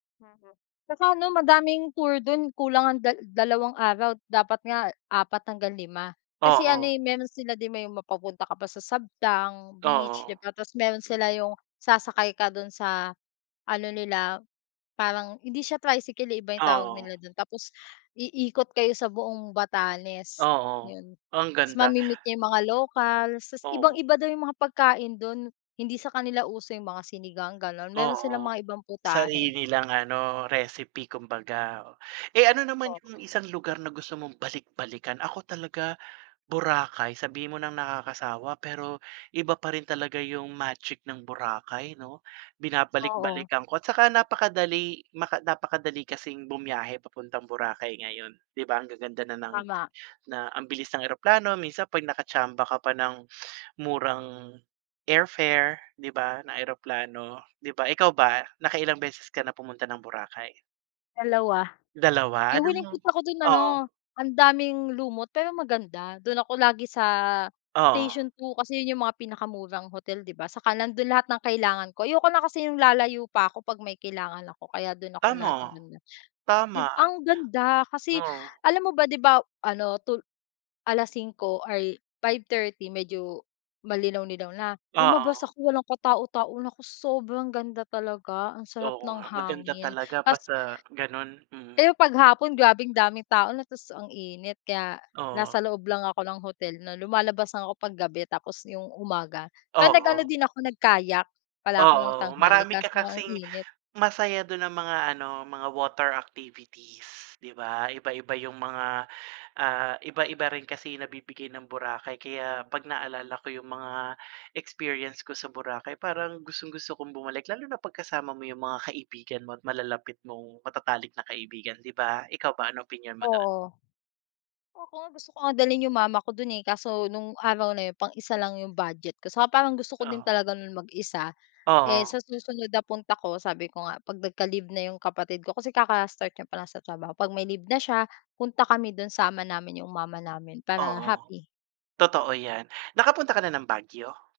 Mm. Tsaka ano madaming tour dun, kulang ang dal dalawang araw, dapat nga 4 hanggang 5. Kasi ano Oo. eh, meron sila din may mapapunta ka pa sa Sabtang beach, di Oo. ba, tas meron sila yung sasakay ka dun sa ano nila, parang hindi siya tricycle eh, iba yung tawag Oo. nila do'n, tapos iikot kayo sa buong Batanes, Oo. yun. Ang Tas ganda. mame-meet niyo yung mga lokals, tas Oo. ibang-iba daw yung mga pagkain dun. Hindi sa kanila uso yung mga sinigang, gano'n, meron silang Oo. mga ibang Sarili putahe. nilang ano recipe kumbaga. Eh ano naman yung Oo. isang lugar na gusto mong balik-balikan? Ako talaga Boracay, sabihin mo nang nakakasawa pero iba pa rin talaga yung magic ng Boracay, 'no? Oo. Binabalik-balikan ko at tsaka napakadali maka napakadali kasing bumiyahe papuntang Boracay ngayon, di ba? Ang gaganda na ng Tama. na ang bilis ng eroplano, minsan 'pag nakatsamba ka pa ng murang airfare, di ba, na eroplano, di ba? Ikaw ba, nakailang beses ka na pumunta ng Boracay? 2 2 Yung huling anong punta ko dun Oo. ano, ang daming lumot pero maganda. Dun ako lagi sa Oo. Station 2 kasi yun yung mga pinakamurang hotel, di ba, tsaka nandun lahat ng kailangan ko. Ayoko na kasi yung lalayo pa ako 'pag may kailangan ako kaya dun ako Tama. laging nandon. Tama. Dib ang ganda kasi Oo. alam mo ba, 'di ba, ano, tul 5:00, ay, 5:30 medyo malinaw-linaw na. Lumabas Oo. ako walang katao-tao, naku, sobrang ganda talaga, ang sarap Oo ng nga, maganda hangin, talaga tas basta gano'n, mm. Pero 'pag hapon, grabeng daming tao na ta's ang init kaya Oo. nasa loob lang ako ng hotel na lumalabas lang ako 'pag gabi tapos yung umaga. Pero nag-ano Oo. din ako, nag-kayak pala ako ng Oo, tanghali marami ka kaso nga ang kasing init. Masaya dun ang mga ano, mga water activities, di ba? Iba-iba yung mga, ah, iba-iba rin kasi nabibigay ng Boracay kaya 'pag naalala ko yung mga experience ko sa Boracay parang gustong-gusto kong bumalik lalo na 'pag kasama mo yung mga kaibigan mo at malalapit mong matatalik na kaibigan, di ba? Ikaw ba, anong opinyon mo do'n? Oo. Ako nga, gusto ko nga dalhin yung mama ko dun eh, kaso nung araw na yun pang-isa lang yung budget ko tsaka parang gusto ko din Oo. talaga nun mag-isa. Eh, Oo. sa susunod na punta ko sabi ko nga, 'pag nagka-leave na yung kapatid ko kasi kaka-start niya palang sa trabaho, 'pag may leave na siya, punta kami dun, sama namin yung mama namin para Oo. happy. Totoo yan, nakapunta ka na ng Baguio?